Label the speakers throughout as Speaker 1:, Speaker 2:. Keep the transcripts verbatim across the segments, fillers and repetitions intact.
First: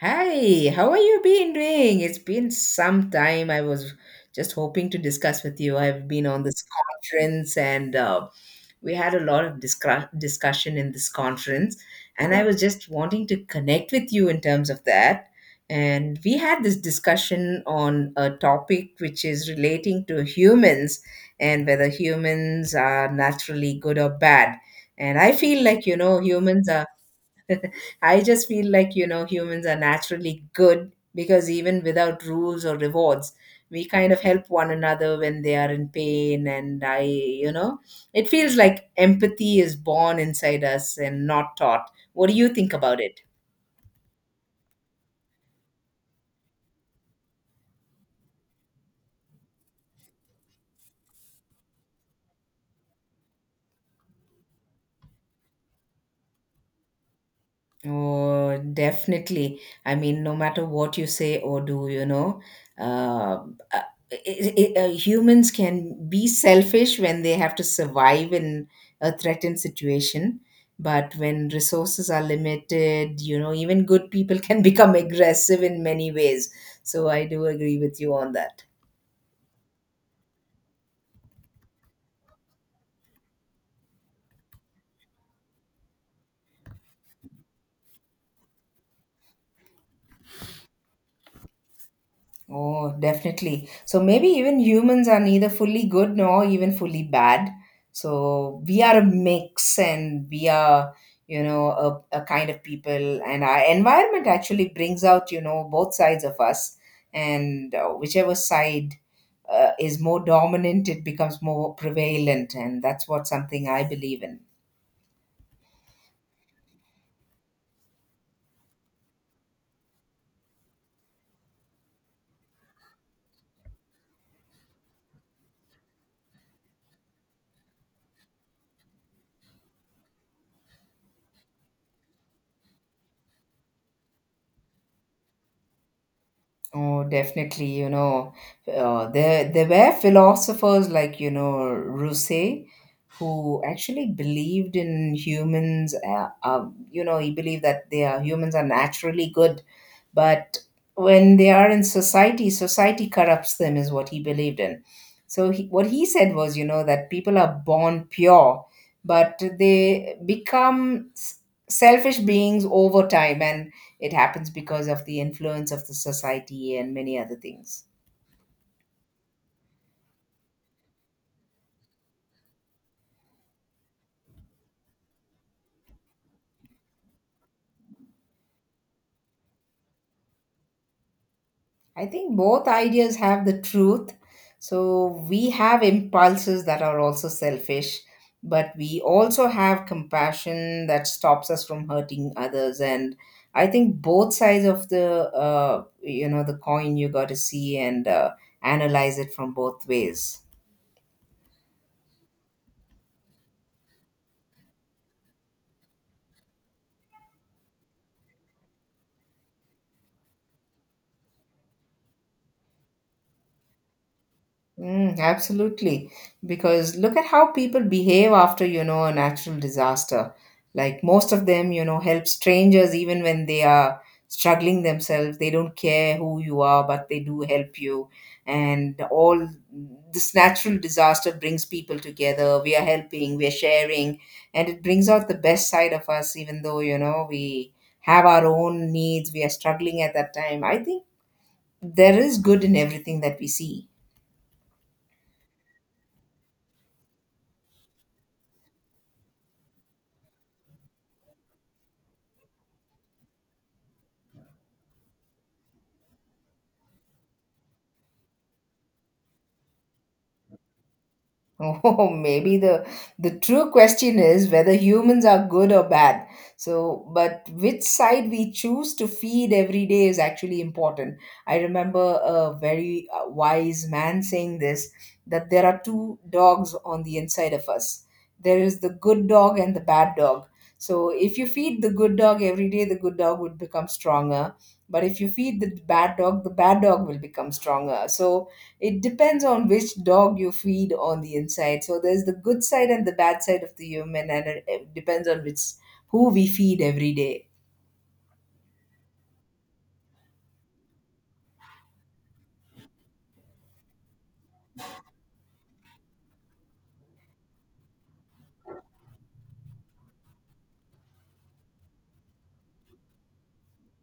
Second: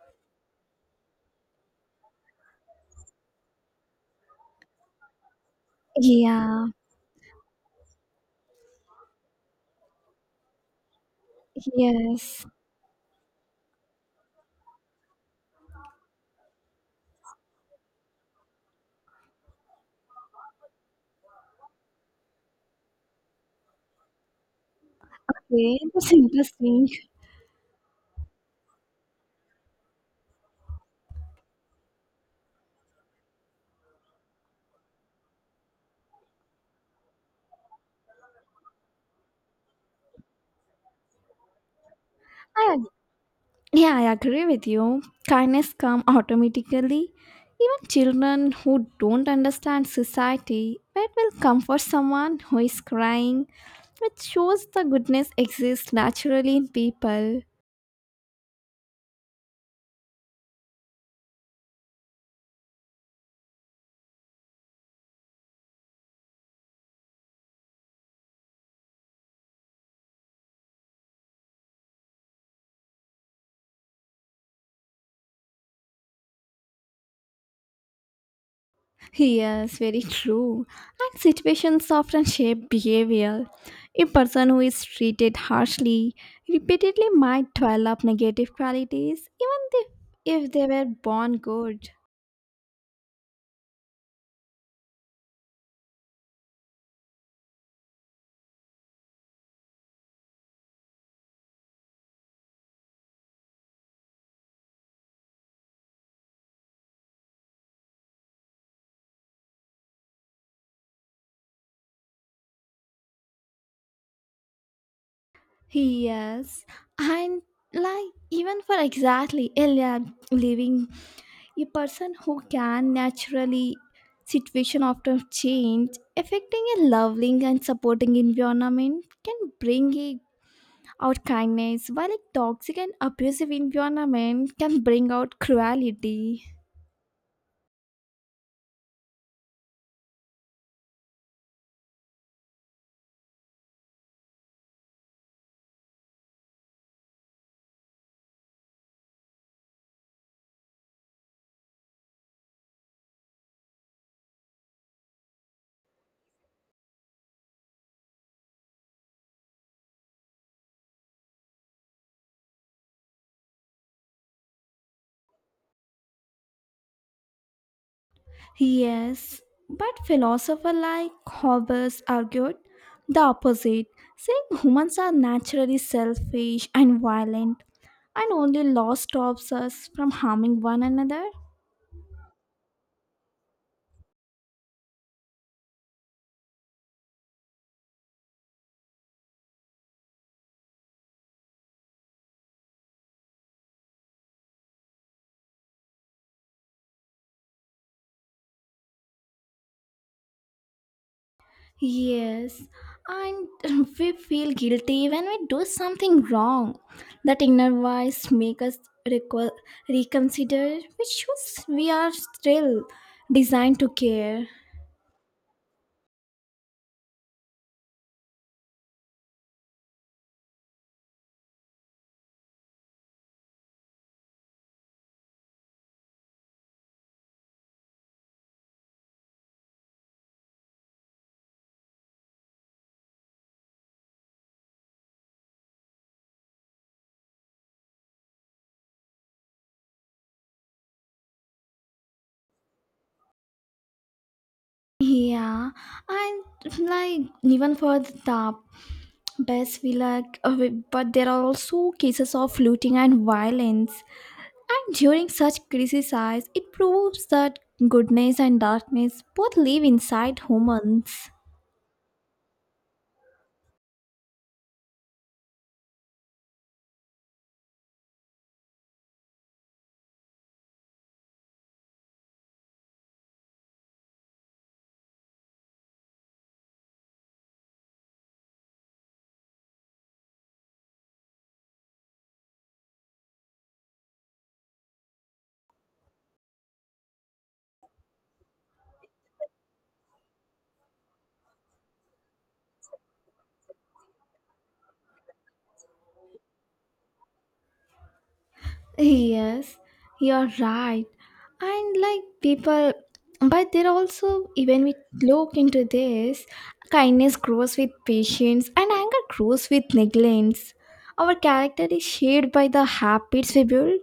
Speaker 1: Hi, how are you been doing? It's been some time. I was just hoping to discuss with you. I've been on this
Speaker 2: Yeah.
Speaker 1: conference and uh, we had a lot of discuss- discussion in this conference, and I
Speaker 2: Yes.
Speaker 1: was just wanting to connect with you in terms of that. And we had this discussion on a topic which is relating to humans and whether humans are naturally good or bad. And I feel
Speaker 2: Okay,
Speaker 1: like, you
Speaker 2: that's
Speaker 1: know, humans are
Speaker 2: interesting.
Speaker 1: I just feel like, you know, humans are naturally good because even without rules or rewards, we kind of help one another when they are in pain. And I, you know, it feels like empathy is born inside us and not taught. What do you
Speaker 2: I,
Speaker 1: think
Speaker 2: ag-
Speaker 1: about it?
Speaker 2: yeah, I agree with you. Kindness come automatically. Even children who don't understand society, but will comfort someone who is crying, which shows the goodness exists naturally in people.
Speaker 1: Oh, definitely. I mean, no matter what you say or do, you know, uh, uh, I I uh, humans can be selfish when they have to survive in a threatened situation. But when resources are limited, you know, even good people can become aggressive in many ways. So I do agree with you on that.
Speaker 2: Yes, very true. And situations often shape behavior. A person who is treated harshly repeatedly might develop negative qualities, even if, if they were born good.
Speaker 1: Oh, definitely. So maybe even humans are neither fully good nor even fully bad. So we are a mix and we are, you know, a, a kind of people. And our environment actually brings out, you know, both sides of us. And uh, whichever side uh, is more dominant, it becomes more prevalent. And that's what something I believe in.
Speaker 2: Yes, and like even for exactly a li- living, a person who can naturally situation after change affecting a loving and supporting environment can bring a Our kindness, while a toxic and abusive environment can bring out cruelty.
Speaker 1: Oh, definitely. You know, uh, there there were philosophers like you know Rousseau who actually believed in humans. Uh, um, you know, he believed that they are humans are naturally good, but when they are in society, society corrupts them, is what he believed in. So he, what he said was, you know, that people are born pure, but they become s- selfish beings over time, and it happens because of the influence of the society and many other things.
Speaker 2: Yes, but philosophers like Hobbes argued the opposite, saying humans are naturally selfish and violent, and only law stops us from harming one another.
Speaker 1: I think both ideas have the truth. So we have impulses that are also selfish, but we also have compassion that stops us from hurting others. And I think both sides of the uh, you know the coin you got to see and uh, analyze it from both ways.
Speaker 2: Yes, and we feel guilty when we do something wrong. That inner voice makes us reco- reconsider which shoes we are still designed to care.
Speaker 1: Mm, absolutely. Because look at how people behave after, you know, a natural disaster. Like most of them, you know, help strangers even when they are struggling themselves. They don't care who you are, but they do help you. And all this natural disaster brings people together. We are helping, we are sharing, and it brings out the best side of us, even though, you know, we have our own needs, we are struggling at that time. I think there is good in everything that we see.
Speaker 2: Yeah, and like even for the top best we like, uh, we- but there are also cases of looting and violence. And during such crises, it proves that goodness and darkness both live inside humans.
Speaker 1: Oh, maybe the the true question is whether humans are good or bad. So, but which side we choose to feed every day is actually important. I remember a very uh, wise man saying this that there are two dogs on the inside of us. There is the good dog and the bad dog. So, if you feed the good dog every day, the good dog would become stronger. But if you feed the bad dog, the bad dog will become stronger. So, it depends on which dog you feed on the inside. So there's the good side and the bad side of the human, and it it depends on which who we feed every day.
Speaker 2: Yes, you're right. And like people, but there also, even we look into this, kindness grows with patience and anger grows with negligence. Our character is shaped by the habits we build.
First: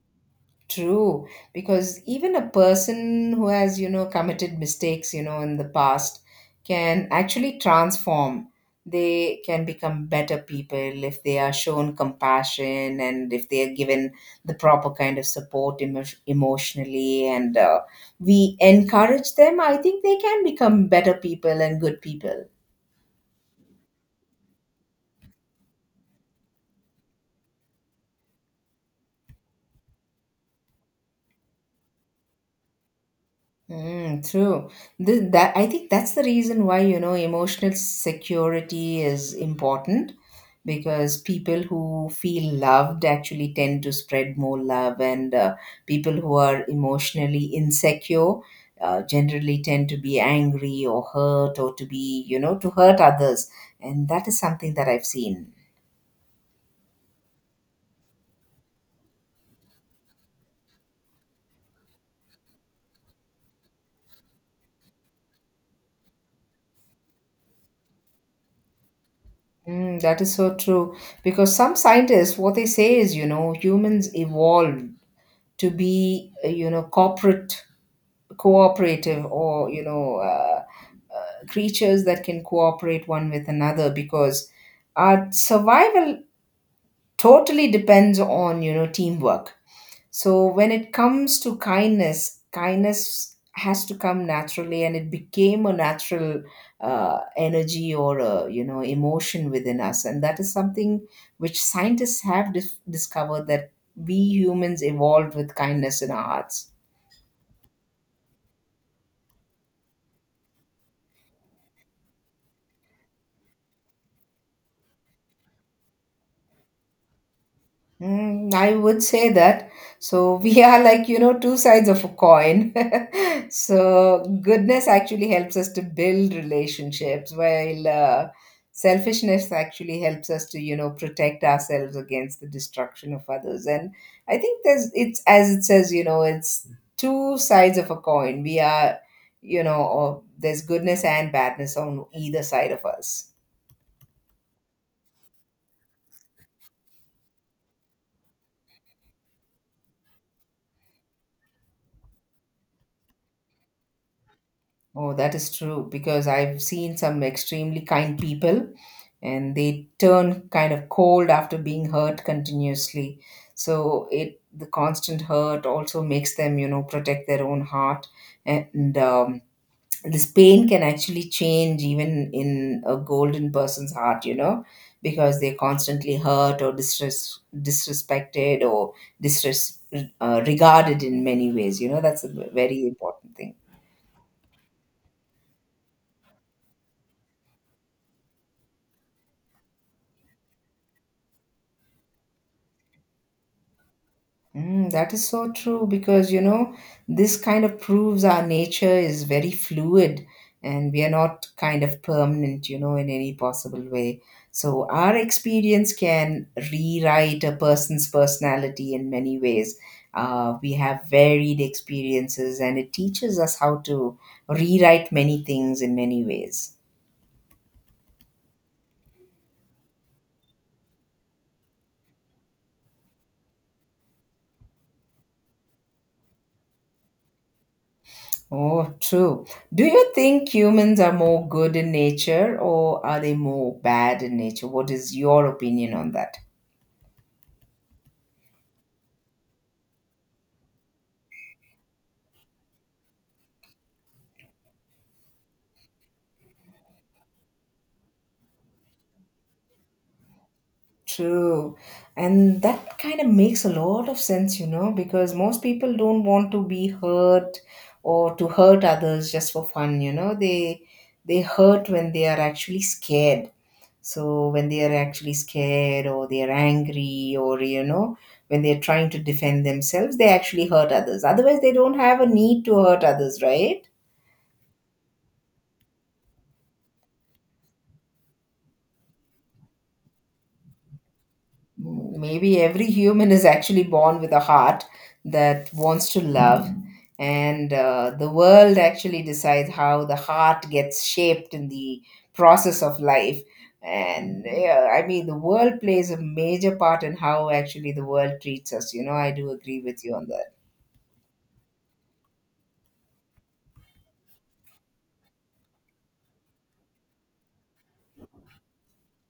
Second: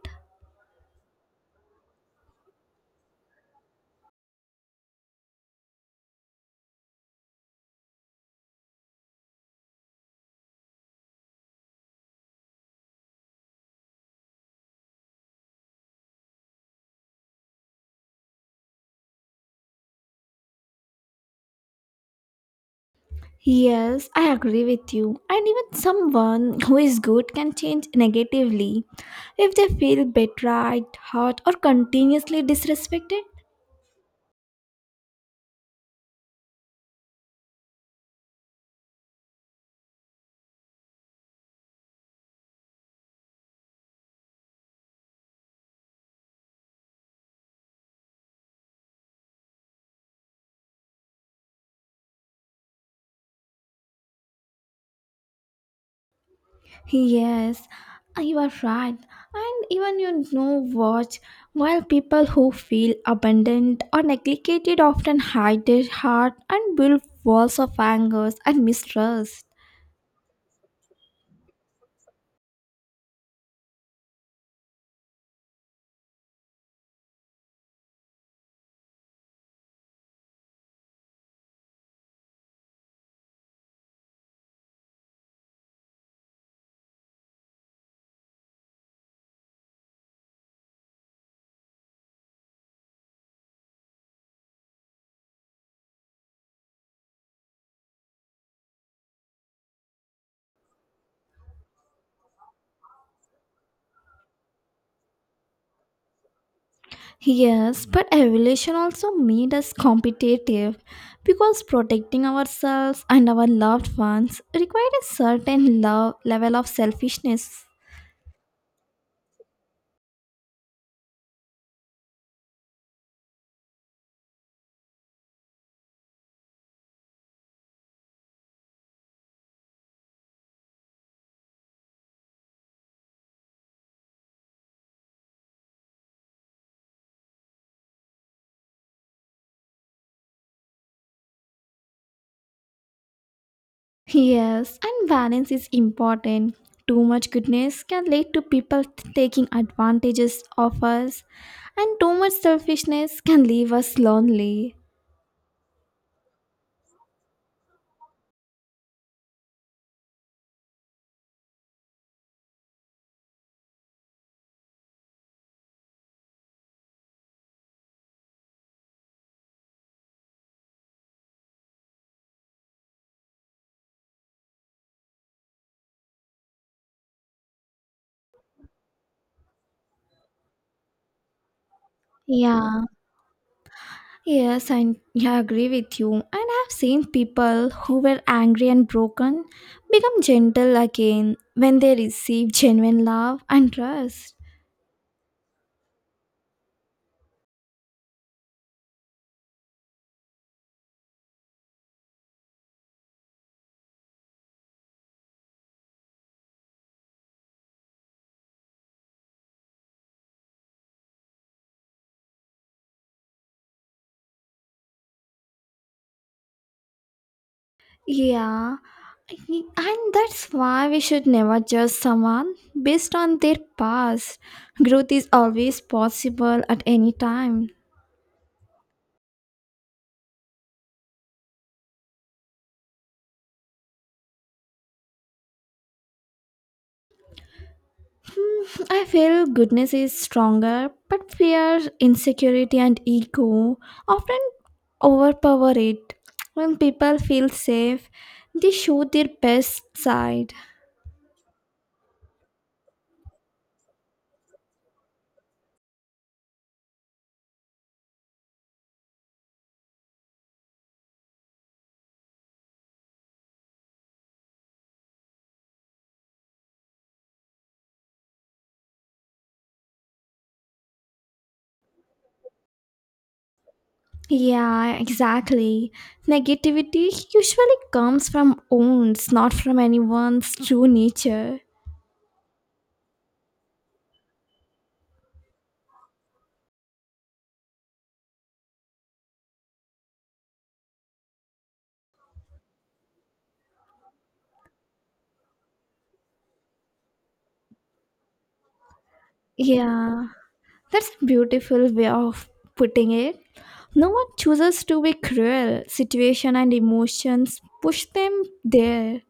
Speaker 1: True, because even a person who has, you know, committed mistakes, you know, in the past can actually transform. They can become better people if they are shown compassion and if they are given the proper kind of support emo- emotionally and uh, we encourage them. I think they can become better people and good people.
Speaker 2: Yes, I agree with you. And even someone who is good can change negatively if they feel betrayed, hurt, or continuously disrespected.
Speaker 1: Mm, true. This, that I think that's the reason why, you know, emotional security is important because people who feel loved actually tend to spread more love, and uh, people who are emotionally insecure uh, generally tend to be angry or hurt or to be, you know, to hurt others. And that is something that I've seen.
Speaker 2: Yes, uh, you are right. And even you know what? While people who feel abandoned or neglected often hide their heart and build walls of anger and mistrust.
Speaker 1: Mm, that is so true. Because some scientists, what they say is, you know, humans evolved to be, uh, you know, corporate cooperative or you know uh, creatures that can cooperate one with another because our survival totally depends on you know teamwork. So when it comes to kindness, kindness has to come naturally, and it became a natural uh, energy or a, you know emotion within us. And that is something which scientists have dis- discovered that we humans evolved with kindness in our hearts.
Speaker 2: Yes, but evolution also made us competitive because protecting ourselves and our loved ones required a certain love level of selfishness.
Speaker 1: Mm, I would say that. So we are like, you know, two sides of a coin. So goodness actually helps us to build relationships, while uh, selfishness actually helps us to, you know, protect ourselves against the destruction of others. And I think there's it's as it says, you know, it's two sides of a coin. We are, you know, or there's goodness and badness on either side of us.
Speaker 2: Yes, and balance is important. Too much goodness can lead to people t- taking advantages of us, and too much selfishness can leave us lonely.
Speaker 1: Oh, that is true because I've seen some extremely kind people and they turn kind of cold after being hurt continuously. So it the constant hurt also makes them, you know, protect their own heart. And um, this pain can actually change even in a golden person's heart, you know, because they're constantly hurt or disres- disrespected or disres- uh, regarded in many ways. You know, that's a
Speaker 2: Yeah,
Speaker 1: very important thing.
Speaker 2: yes, and yeah, I agree with you. And I've seen people who were angry and broken become gentle again when they receive genuine love and trust.
Speaker 1: Mm, that is so true because you know this kind of proves our nature is very fluid and we are not kind of permanent, you know, in any possible way. So our experience can rewrite a person's personality in many ways. Uh, we have varied experiences and it teaches us how to rewrite many things in many ways.
Speaker 2: Yeah, y- and that's why we should never judge someone based on their past. Growth is always possible at any time.
Speaker 1: Oh, true. Do you think humans are more good in nature or are they more bad in nature? What is your opinion on that?
Speaker 2: Hmm, I feel goodness is stronger, but fear, insecurity, and ego often overpower it. When people feel safe, they show their best side.
Speaker 1: True. And that kind of makes a lot of sense, you know, because most people don't want to be hurt or to hurt others just for fun, you know. They they hurt when they are actually scared. So when they are actually scared or they are angry or you know when they are trying to defend themselves, they actually hurt others. Otherwise, they don't have a need to hurt others, right?
Speaker 2: Yeah, exactly. Negativity usually comes from wounds, not from anyone's true nature.
Speaker 1: Maybe every human is actually born with a heart that wants to love, and uh, the world actually decides how the heart gets shaped in the process of life. And yeah, I mean, the world plays a major part in how actually the world treats us. You know, I do agree with you on
Speaker 2: Yeah,
Speaker 1: that.
Speaker 2: that's a beautiful way of putting it. No one chooses to be cruel. Situation and emotions push them there.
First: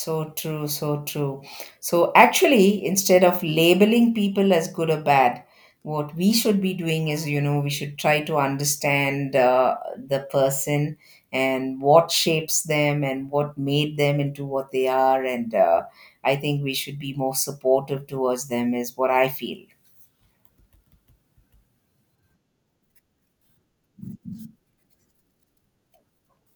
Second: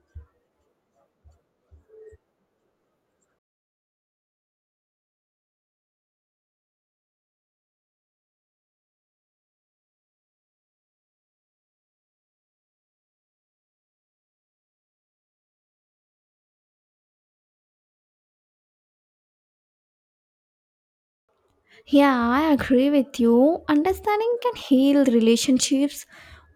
Speaker 1: So true, so true. So actually, instead of labeling people as good or bad, what we should be doing is, you know, we should try to understand uh, the person and what shapes them and what made them into what they are. And uh, I think we should be more supportive towards them, is what I feel.
Speaker 2: Yeah, I agree with you. Understanding can heal relationships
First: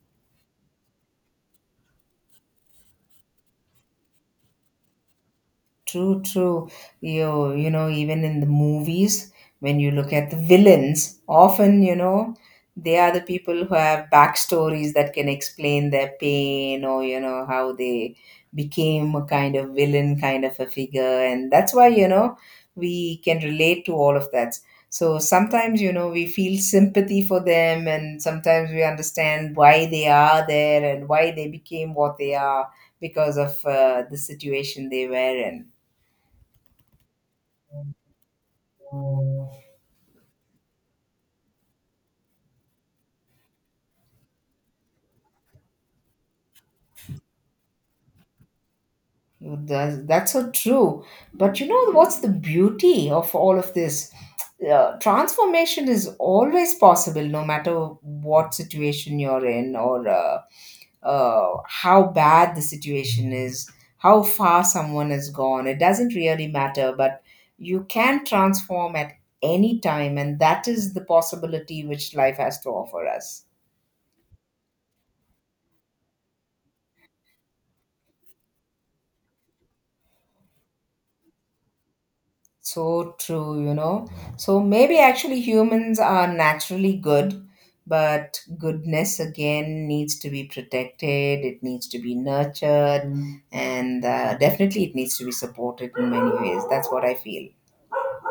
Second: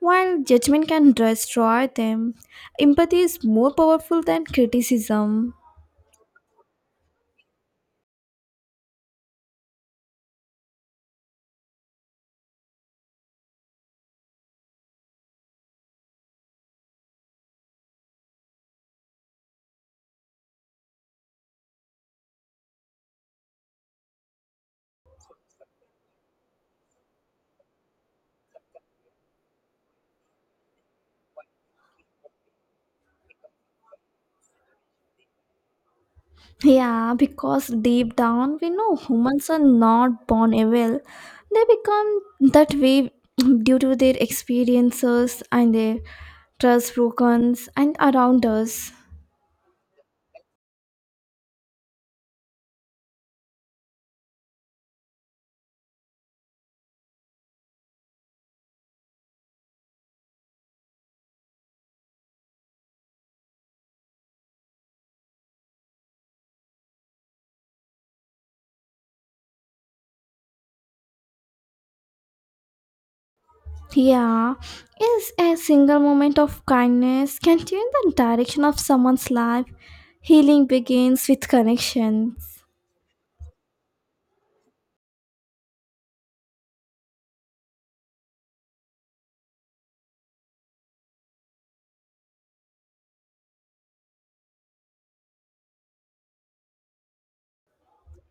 Speaker 2: while judgment can destroy them. Empathy is more powerful than criticism.
Speaker 1: True, true. You, you know, even in the movies, when you look at the villains, often, you know, they are the people who have backstories that can explain their pain or, you know, how they became a kind of villain kind of a figure. And that's why, you know, we can relate to all of that. So sometimes, you know, we feel sympathy for them and sometimes we understand why they are there and why they became what they are because of uh, the situation they were in.
Speaker 2: Yeah, because deep down we know
Speaker 1: Mm.
Speaker 2: humans are not born evil. They become that way due to their experiences and their trust broken and around us.
Speaker 1: That's, that's so true. But you know what's the beauty of all of this? Uh, transformation is always possible, no matter what situation you're in or uh, uh, how bad the situation is, how far someone has gone. It doesn't really matter, but you can transform at any time, and that is the possibility which life has to offer us.
Speaker 2: Yeah, is a single moment of kindness can change the direction of someone's life. Healing begins with connections.
Speaker 1: So true, you know. So maybe actually humans are naturally good, but goodness again needs to be protected, it needs to be nurtured, Mm. and uh, definitely it needs to be supported in many ways. That's what I feel.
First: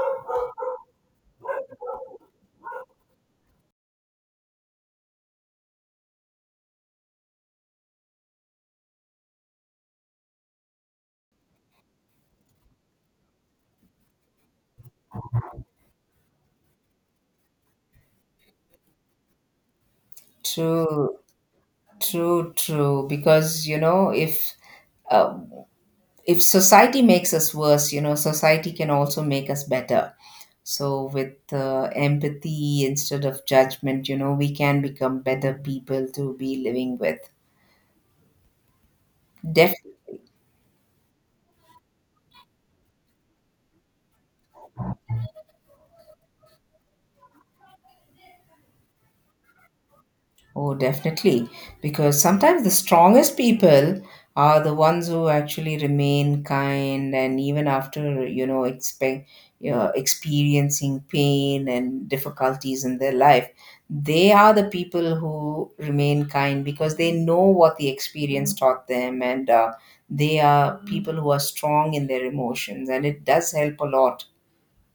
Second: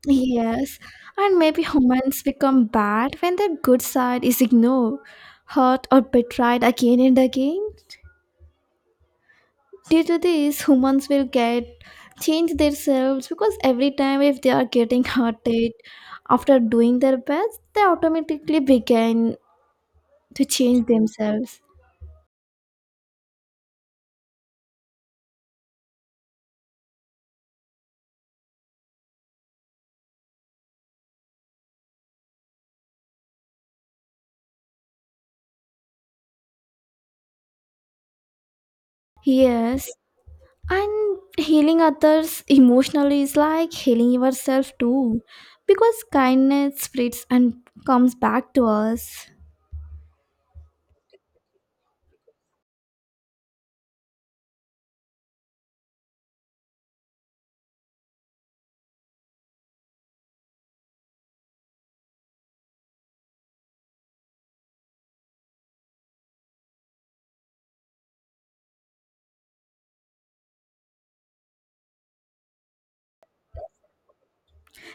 Speaker 2: Yes, and maybe humans become bad when their good side is ignored, hurt, or betrayed again and again. Due to this, humans will get change themselves because every time if they are getting hearted after doing their best, they automatically begin to change
Speaker 1: True,
Speaker 2: themselves.
Speaker 1: true, true. Because, you know, if uh, if society makes us worse, you know, society can also make us better. So, with uh, empathy instead of judgment, you know, we can become better people to be living with. Definitely.
Speaker 2: Yes, and healing others emotionally is like healing yourself too, because kindness spreads and comes back to us.
Speaker 1: Oh, definitely. Because sometimes the strongest people are the ones who actually remain kind and even after, you know, expect, you know, experiencing pain and difficulties in their life, they are the people who remain kind because they know what the experience taught them and uh, they are people who are strong in their emotions and it does help a lot.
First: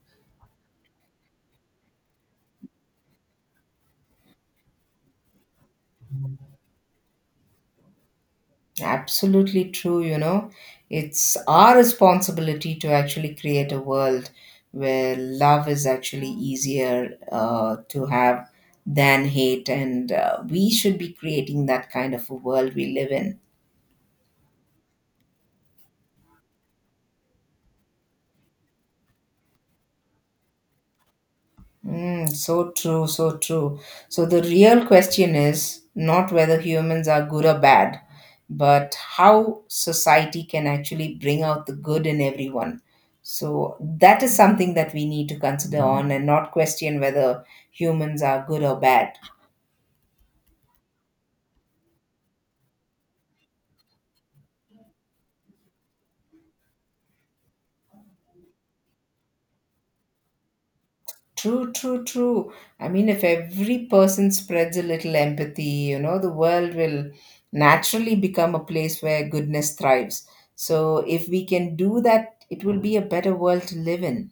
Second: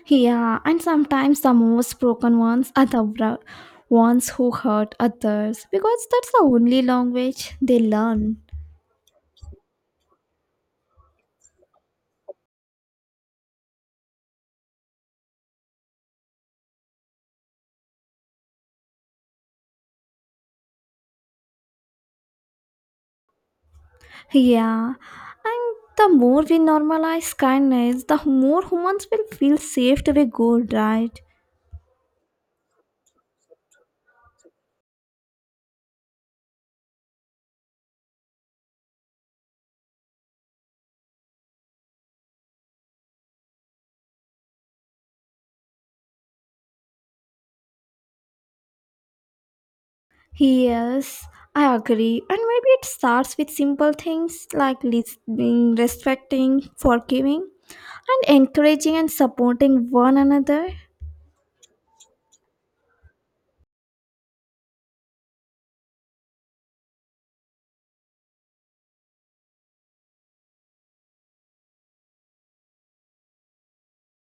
Speaker 2: Yeah, and sometimes the most broken ones are the bro- ones who hurt others because that's the only language they learn.
Speaker 1: Absolutely true, you know. It's our responsibility to actually create a world where love is actually easier uh, to have than hate, and uh, we should be creating that kind of a world we live in.
Speaker 2: Yeah, and the more we normalize kindness, the more humans will feel safe to be good, right?
Speaker 1: Mm, so true, so true. So the real question is not whether humans are good or bad, but how society can actually bring out the good in everyone. So that is something that we need to consider on and not question whether humans are good or bad.
Speaker 2: Yes, I agree. And maybe it starts with simple things like listening, respecting, forgiving, and encouraging and supporting one another.
Speaker 1: True, true, true. I mean, if every person spreads a little empathy, you know, the world will naturally become a place where goodness thrives. So, if we can do that, it will be a better world to live in.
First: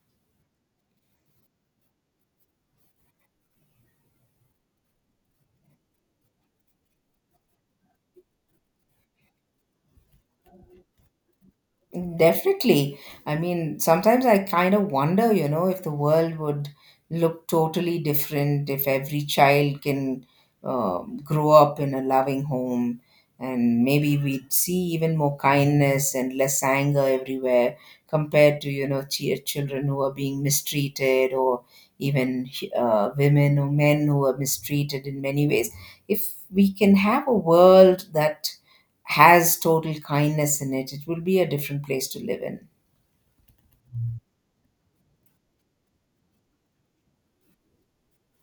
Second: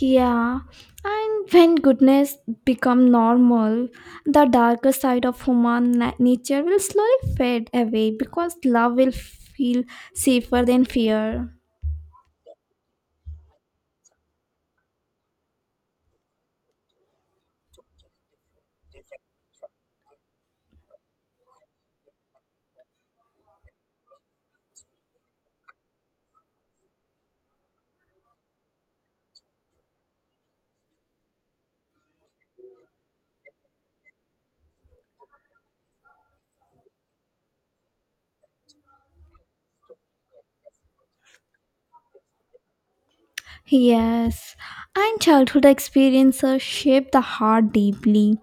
Speaker 2: Yeah, and when goodness become normal, the darker side of human na- nature will slowly fade away because love will feel safer than fear.
Speaker 1: Definitely. I mean, sometimes I kind of wonder, you know, if the world would look totally different if every child can um grow up in a loving home. And maybe we'd see even more kindness and less anger everywhere compared to, you know, ch- children who are being mistreated or even uh, women or men who are mistreated in many ways. If we can have a world that has total kindness in it, it will be a different place to live in.
Speaker 2: Yes, and childhood experiences shape the heart deeply.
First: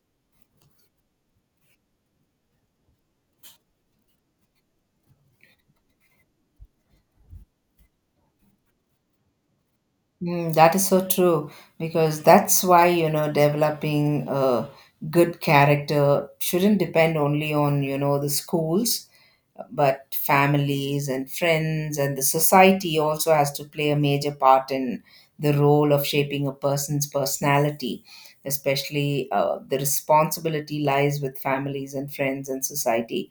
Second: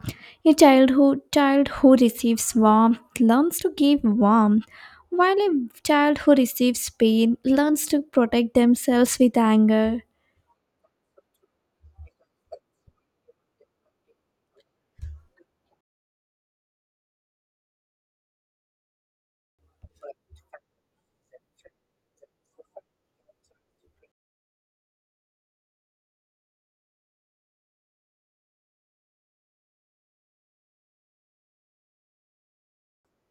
Speaker 2: A childhood child who receives warmth learns to give warmth, while a child who receives pain learns to protect themselves with anger.
Speaker 1: Mm, that is so true because that's why, you know, developing a good character shouldn't depend only on, you know, the schools, but families and friends and the society also has to play a major part in the role of shaping a person's personality. Especially uh, the responsibility lies with families and friends and society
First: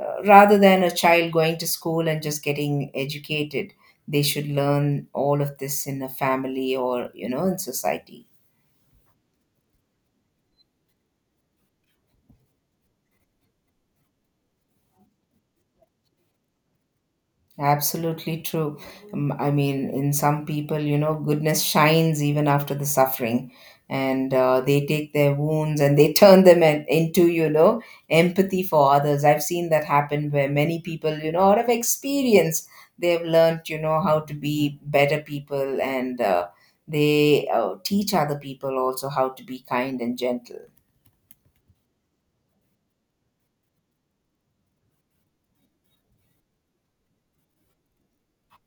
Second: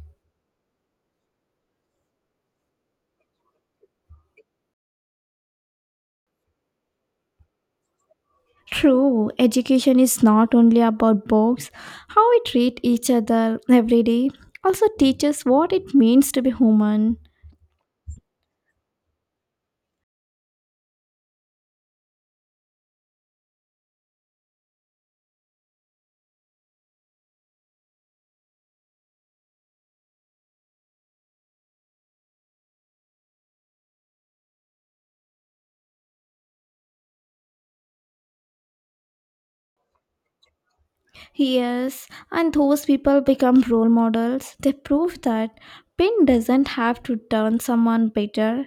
Speaker 1: uh, rather than a child going to school and just getting educated, they should learn all of this in a family or you know in society.
Speaker 2: True, education is not only about books, how we treat each other every day also teaches what it means to be human.
Speaker 1: Absolutely true. Um, I mean, in some people, you know, goodness shines even after the suffering, and uh, they take their wounds and they turn them in- into, you know, empathy for others. I've seen that happen where many people, you know, out of experience, they've learned, you know, how to be better people and uh, they uh, teach other people also how to be kind and gentle.
Speaker 2: Yes, and those people become role models. They prove that pain doesn't have to turn someone bitter.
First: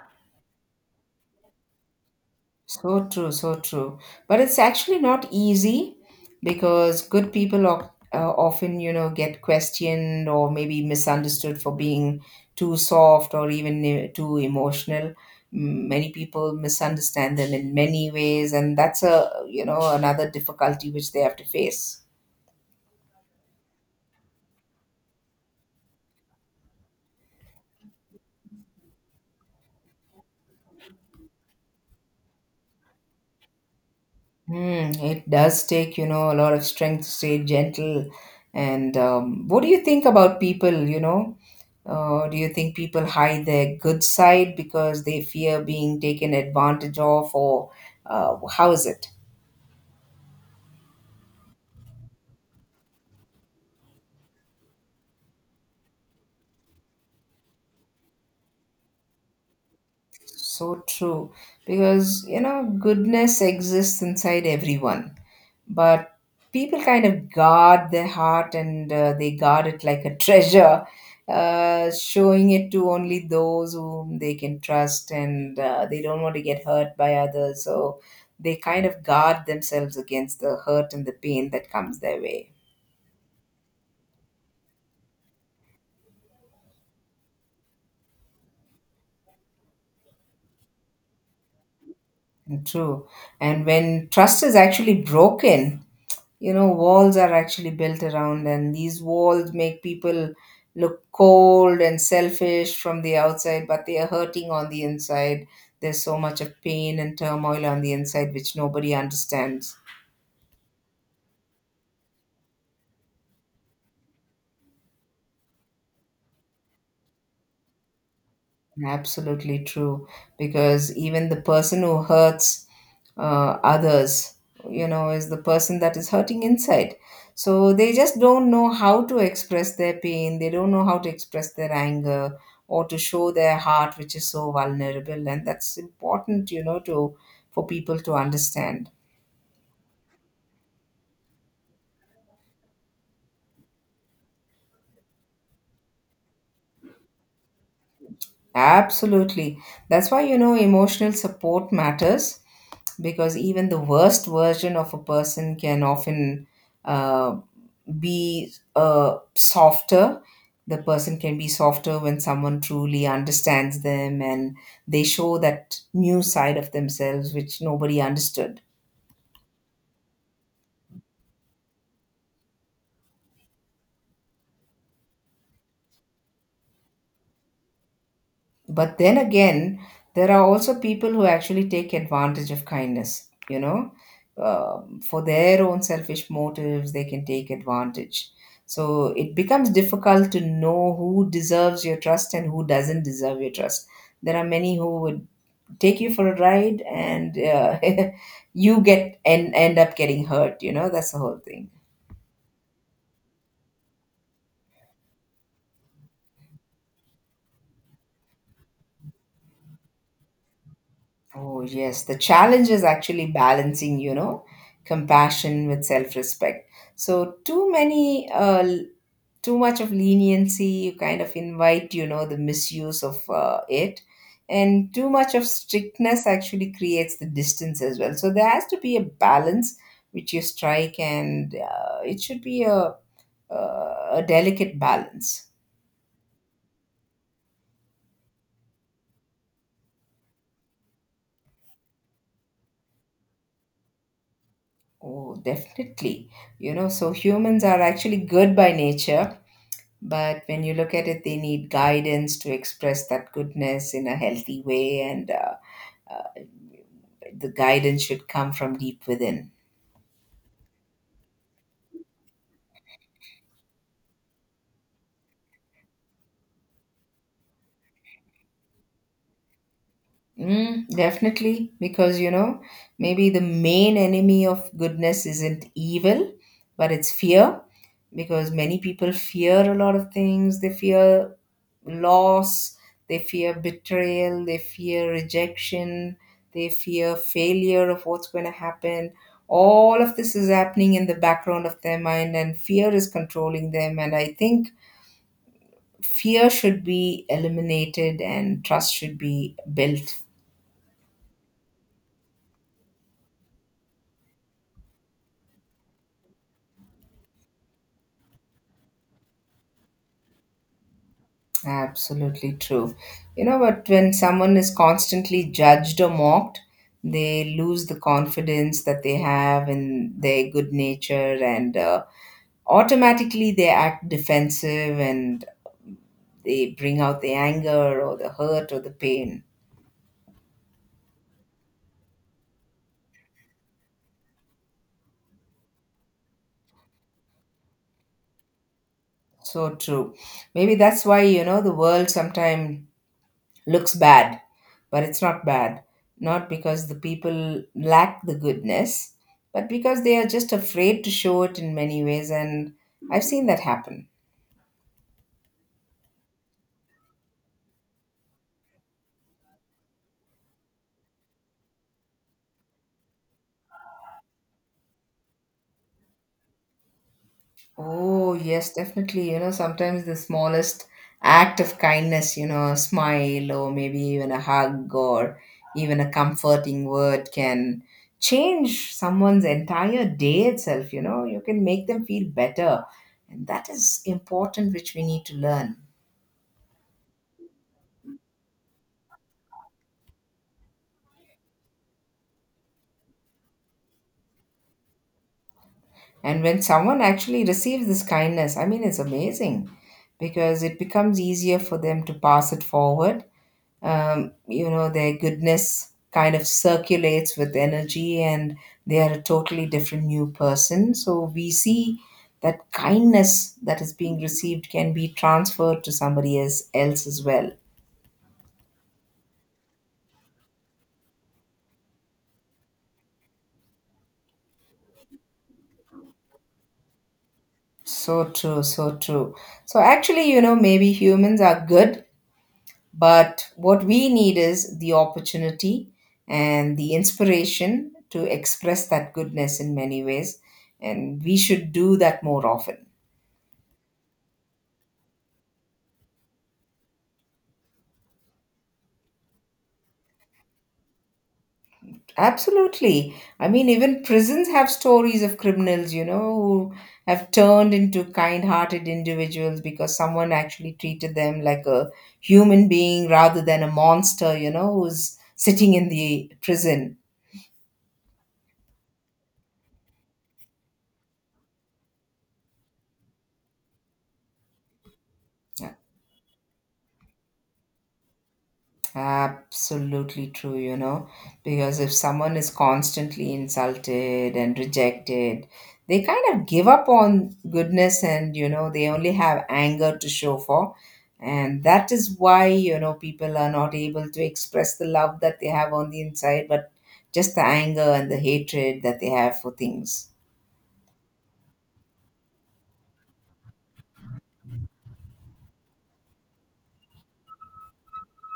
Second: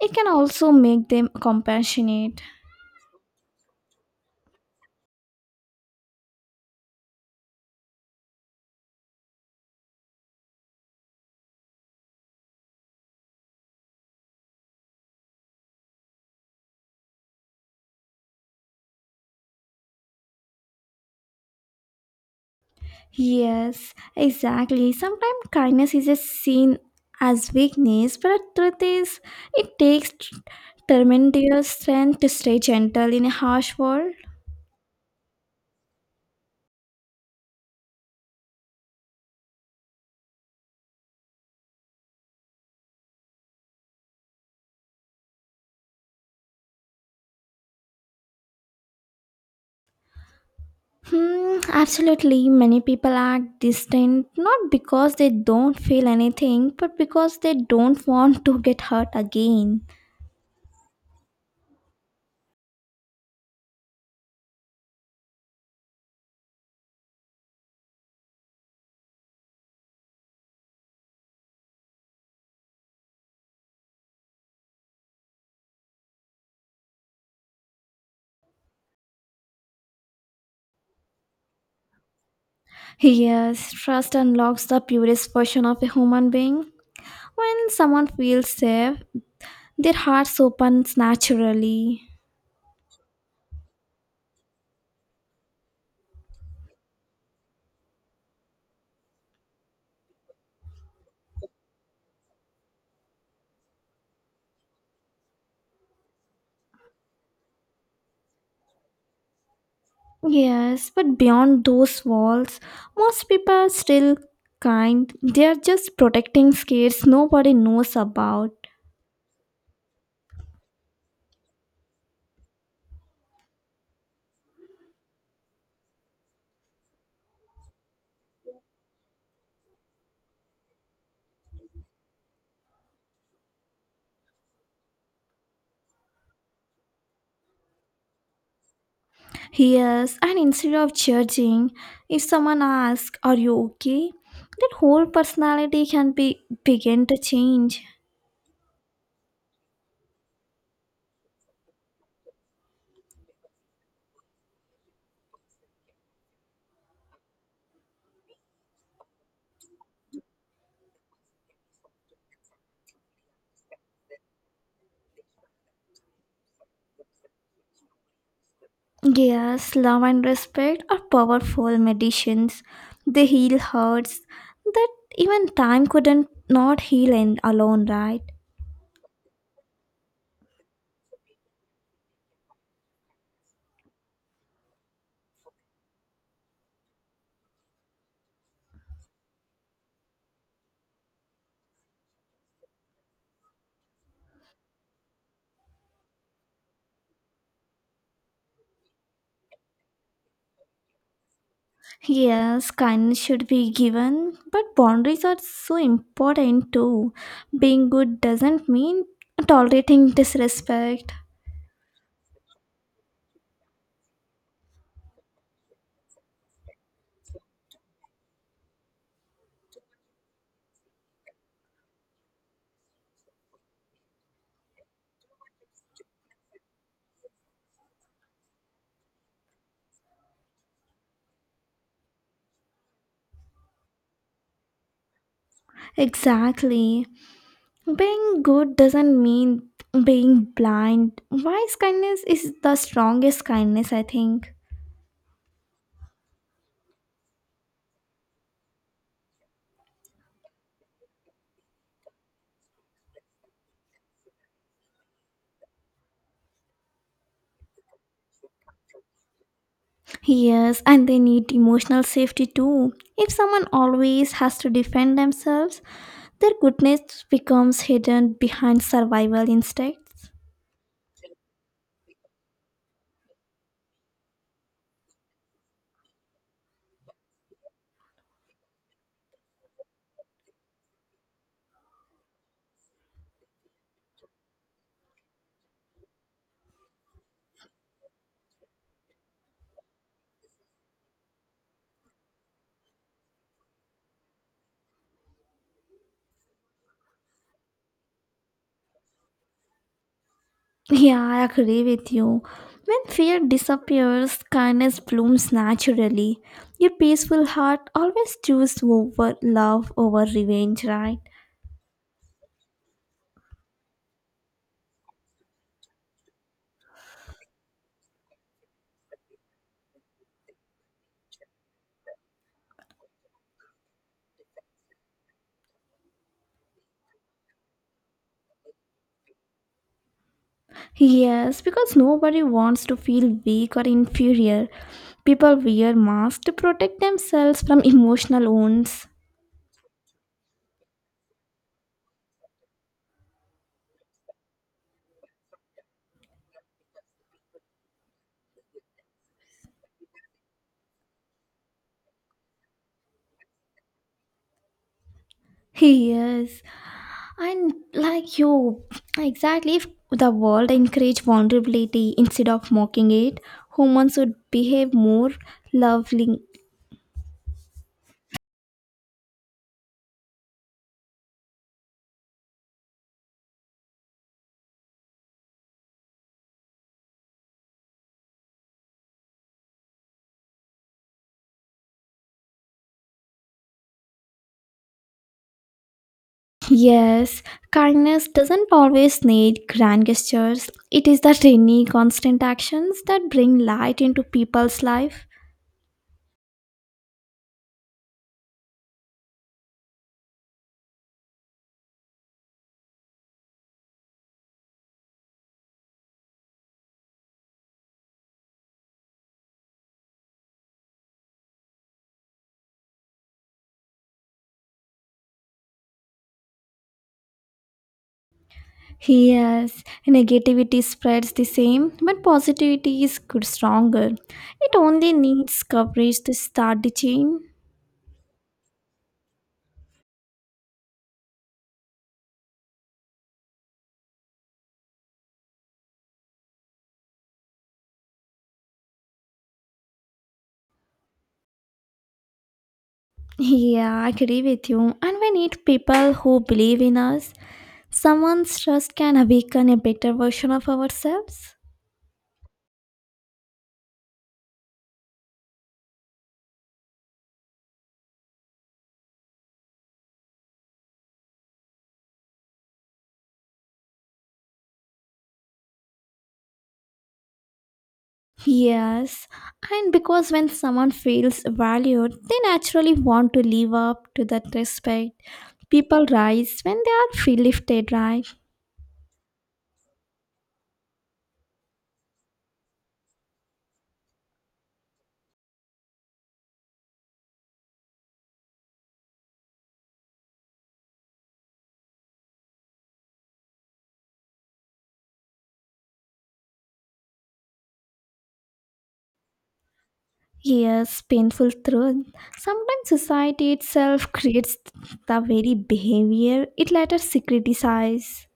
Speaker 2: It can also make them compassionate.
Speaker 1: So true, so true. But it's actually not easy because good people o- uh, often, you know, get questioned or maybe misunderstood for being too soft or even uh, too emotional. M- Many people misunderstand them in many ways, and that's a, you know, another difficulty which they have to face.
Speaker 2: Yes, exactly. Sometimes kindness is just seen as weakness, but the truth is, it takes tremendous strength to stay gentle in a harsh world.
Speaker 1: Hmm, it does take, you know, a lot of strength to stay gentle. And um, what do you think about people, you know? Uh, do you think people hide their good side because they fear being taken advantage of, or uh, how is it?
Speaker 2: Hmm, absolutely. Many people are distant not because they don't feel anything, but because they don't want to get hurt again.
Speaker 1: So true. Because, you know, goodness exists inside everyone. But people kind of guard their heart and uh, they guard it like a treasure, uh, showing it to only those whom they can trust and uh, they don't want to get hurt by others. So they kind of guard themselves against the hurt and the pain that comes their way.
Speaker 2: Yes, trust unlocks the purest version of a human being. When someone feels safe, their hearts opens naturally.
Speaker 1: True. And when trust is actually broken, you know walls are actually built around, and these walls make people look cold and selfish from the outside, but they are hurting on the inside. There's so much of pain and turmoil on the inside which nobody understands.
Speaker 2: Yes, but beyond those walls, most people are still kind. They are just protecting scares nobody knows about.
Speaker 1: Absolutely true. Because even the person who hurts uh, others, you know, is the person that is hurting inside. So they just don't know how to express their pain. They don't know how to express their anger or to show their heart, which is so vulnerable. And that's important, you know, to for people to understand.
Speaker 2: Yes, and instead of judging, if someone asks, "Are you okay?" that whole personality can be begin to change.
Speaker 1: Absolutely. That's why, you know, emotional support matters because even the worst version of a person can often uh, be uh, softer. The person can be softer when someone truly understands them and they show that new side of themselves which nobody understood.
Speaker 2: Yes, love and respect are powerful medicines. They heal hurts that even time couldn't not heal in alone, right?
Speaker 1: But then again, there are also people who actually take advantage of kindness, you know, um, for their own selfish motives, they can take advantage. So it becomes difficult to know who deserves your trust and who doesn't deserve your trust. There are many who would take you for a ride and uh, you get and end up getting hurt, you know, that's the whole thing.
Speaker 2: Yes, kindness should be given, but boundaries are so important too. Being good doesn't mean tolerating disrespect.
Speaker 1: Oh, yes. The challenge is actually balancing, you know, compassion with self-respect. So too many, uh, l- too much of leniency, you kind of invite, you know, the misuse of uh, it. And too much of strictness actually creates the distance as well. So there has to be a balance which you strike, and uh, it should be a, a a delicate balance.
Speaker 2: Exactly. Being good doesn't mean being blind. Wise kindness is the strongest kindness, I think.
Speaker 1: Oh, definitely. You know, so humans are actually good by nature. But when you look at it, they need guidance to express that goodness in a healthy way, and uh, uh, the guidance should come from deep within.
Speaker 2: Yes, and they need emotional safety too. If someone always has to defend themselves, their goodness becomes hidden behind survival instincts.
Speaker 1: Mm, definitely, because you know, maybe the main enemy of goodness isn't evil, but it's fear. Because many people fear a lot of things. They fear loss, they fear betrayal, they fear rejection, they fear failure of what's going to happen. All of this is happening in the background of their mind, and fear is controlling them. And I think fear should be eliminated and trust should be built.
Speaker 2: Yeah, I agree with you. When fear disappears, kindness blooms naturally. Your peaceful heart always chooses over love over revenge, right?
Speaker 1: Absolutely true. You know, but when someone is constantly judged or mocked, they lose the confidence that they have in their good nature and uh, automatically they act defensive and they bring out the anger or the hurt or the pain.
Speaker 2: Yes, because nobody wants to feel weak or inferior. People wear masks to protect themselves from emotional wounds.
Speaker 1: So true. Maybe that's why, you know, the world sometimes looks bad, but it's not bad. Not because the people lack the goodness, but because they are just afraid to show it in many ways. And I've seen that happen.
Speaker 2: Yes, and like you, exactly if the world encouraged vulnerability instead of mocking it, humans would behave more lovingly.
Speaker 1: Oh, yes, definitely. You know, sometimes the smallest act of kindness, you know, a smile or maybe even a hug or even a comforting word can change someone's entire day itself. You know, you can make them feel better. And that is important, which we need to learn.
Speaker 2: Yes, kindness doesn't always need grand gestures. It is the tiny, constant actions that bring light into people's life.
Speaker 1: And when someone actually receives this kindness, I mean, it's amazing because it becomes easier for them to pass it forward. Um, you know, their goodness kind of circulates with energy and they are a totally different new person. So we see that kindness that is being received can be transferred to somebody else, else as well.
Speaker 2: Yes, negativity spreads the same, but positivity is good stronger. It only needs coverage to start the chain.
Speaker 1: So true, so true. So actually, you know, maybe humans are good. But what we need is the opportunity and the inspiration to express that goodness in many ways. And we should do that more often.
Speaker 2: Yeah, I agree with you. And we need people who believe in us. Someone's trust can awaken a better version of ourselves.
Speaker 1: Absolutely. I mean, even prisons have stories of criminals, you know, who have turned into kind hearted individuals because someone actually treated them like a human being rather than a monster, you know, who's sitting in the prison.
Speaker 2: Yes, and because when someone feels valued, they naturally want to live up to that respect. People rise when they are feel lifted, right?
Speaker 1: Absolutely true, you know, because if someone is constantly insulted and rejected, they kind of give up on goodness and, you know, they only have anger to show for. And that is why, you know, people are not able to express the love that they have on the inside, but just the anger and the hatred that they have for things.
Speaker 2: Yes, painful truth. Sometimes society itself creates the very behavior it later criticizes.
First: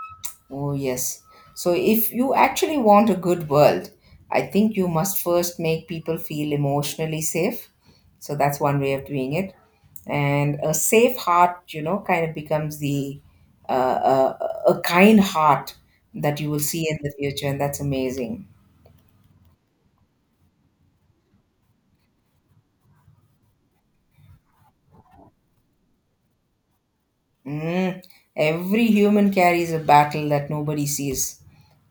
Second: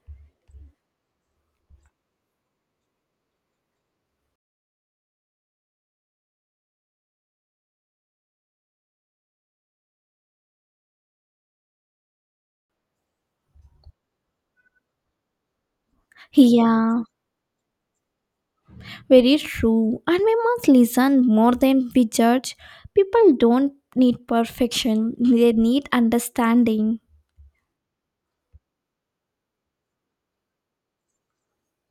Speaker 1: Oh, yes. So, if you actually want a good world, I think you must first make people feel emotionally safe. So, that's one way of doing it. And a safe heart, you know, kind of becomes the uh, uh, a kind heart that you will see in
Speaker 2: Yeah,
Speaker 1: the future. And that's amazing.
Speaker 2: very true. And we must listen more than we judge. People don't need perfection, they need understanding.
Speaker 1: Mm. Every human carries a battle that nobody sees,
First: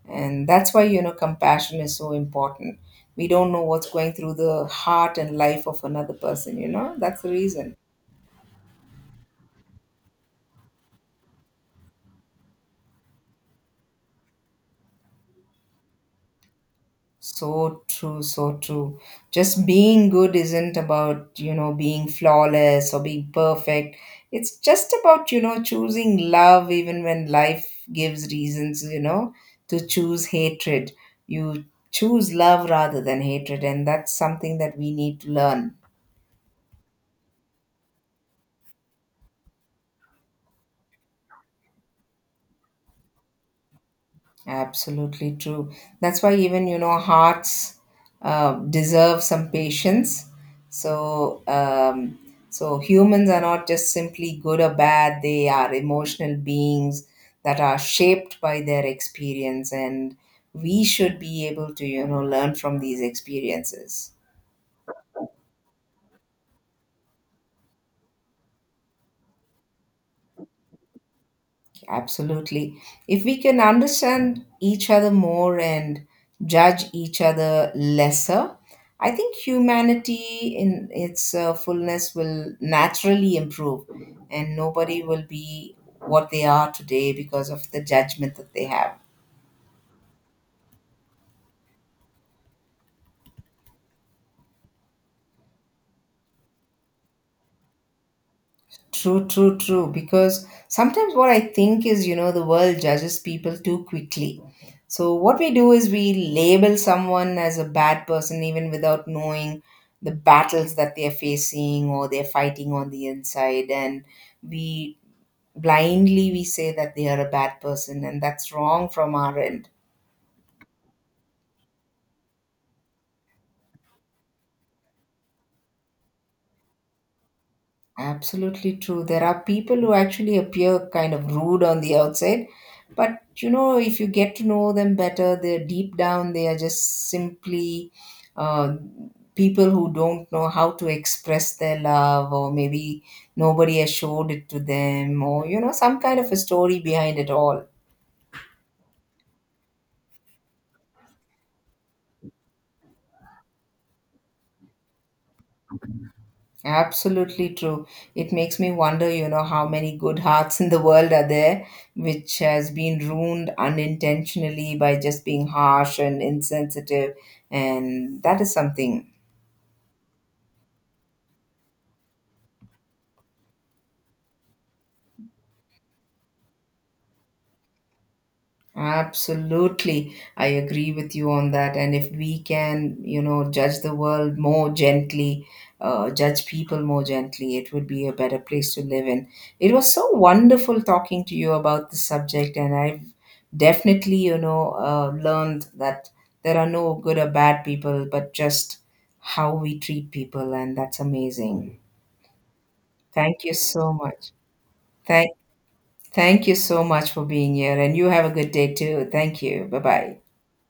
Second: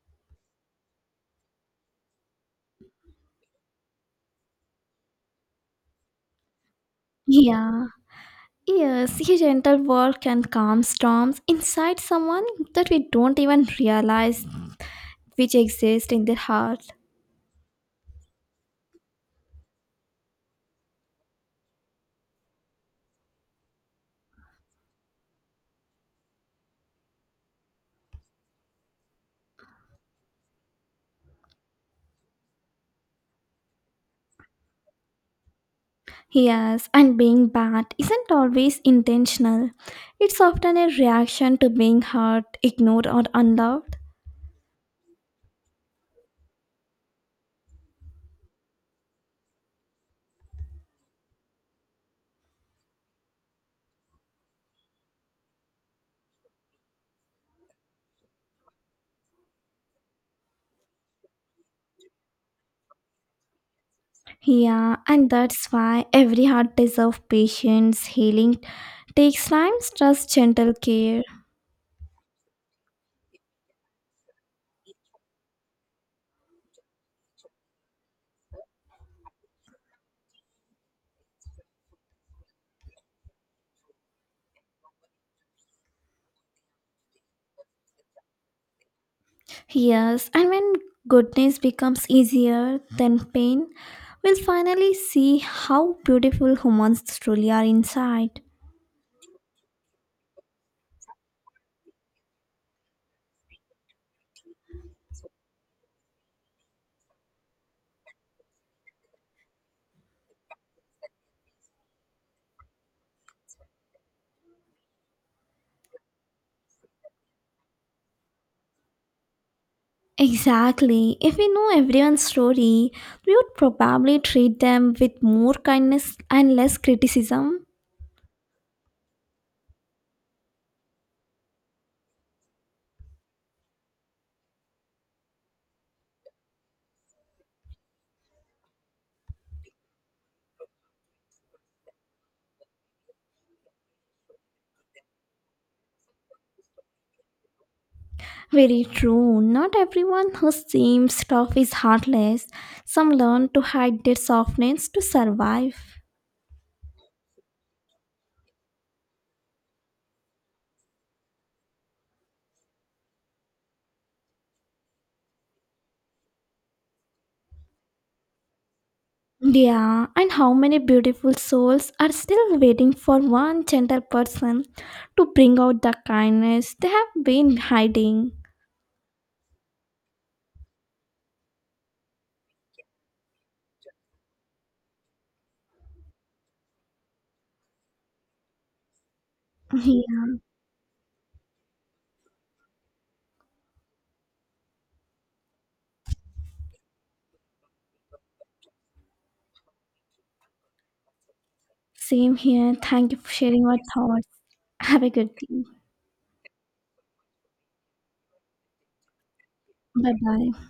Speaker 1: and that's why you know compassion is so important. We don't know what's going through the heart and life of another person, you know, that's the reason.
Speaker 2: Yeah. Yes, a gentle word can calm storms inside someone that we don't even realize which exist in their heart.
Speaker 1: So true, so true. Just being good isn't about you know being flawless or being perfect. It's just about you know choosing love even when life gives reasons you know to choose hatred. You choose love rather than hatred, and that's something that we need to learn.
Speaker 2: Yes, and being bad isn't always intentional. It's often a reaction to being hurt, ignored, or unloved.
Speaker 1: Absolutely true. That's why even you know hearts uh, deserve some patience. So um, so humans are not just simply good or bad. They are emotional beings that are shaped by their experience, and we should be able to you know learn from these experiences.
Speaker 2: Yeah, and that's why every heart deserves patience, healing takes time, trust, gentle care.
Speaker 1: Absolutely. If we can understand each other more and judge each other lesser, I think humanity in its uh, fullness will naturally improve and nobody will be what they are today because of the judgment that they have.
Speaker 2: Yes, and when goodness becomes easier than pain, we'll finally see how beautiful humans truly are inside.
Speaker 1: True, true, true. Because sometimes what I think is, you know, the world judges people too quickly. So what we do is we label someone as a bad person even without knowing the battles that they're facing or they're fighting on the inside. And we blindly we say that they are a bad person and that's wrong from our end.
Speaker 2: Exactly. If we know everyone's story, we would probably treat them with more kindness and less criticism.
Speaker 1: Absolutely true. There are people who actually appear kind of rude on the outside, but you know, if you get to know them better, they're deep down, they are just simply uh, people who don't know how to express their love, or maybe nobody has showed it to them, or you know, some kind of a story behind it all.
Speaker 2: Very true. Not everyone who seems tough is heartless. Some learn to hide their softness to survive.
Speaker 1: Absolutely true. It makes me wonder, you know, how many good hearts in the world are there, which has been ruined unintentionally by just being harsh and insensitive. And that is something.
Speaker 2: Yeah, and how many beautiful souls are still waiting for one gentle person to bring out the kindness they have been hiding?
Speaker 1: Absolutely. I agree with you on that. And if we can, you know, judge the world more gently, uh, judge people more gently, it would be a better place to live in. It was so
Speaker 2: Yeah,
Speaker 1: wonderful talking to you about this subject. And I've definitely, you know, uh, learned that there are no good or bad people, but just how we treat people. And that's amazing.
Speaker 2: same here. Thank you for
Speaker 1: Thank you
Speaker 2: sharing your
Speaker 1: so
Speaker 2: thoughts.
Speaker 1: much.
Speaker 2: Have a good
Speaker 1: Thank,
Speaker 2: day.
Speaker 1: thank you so much for being here. And you have a good day too. Thank you. Bye
Speaker 2: Bye
Speaker 1: bye.
Speaker 2: bye.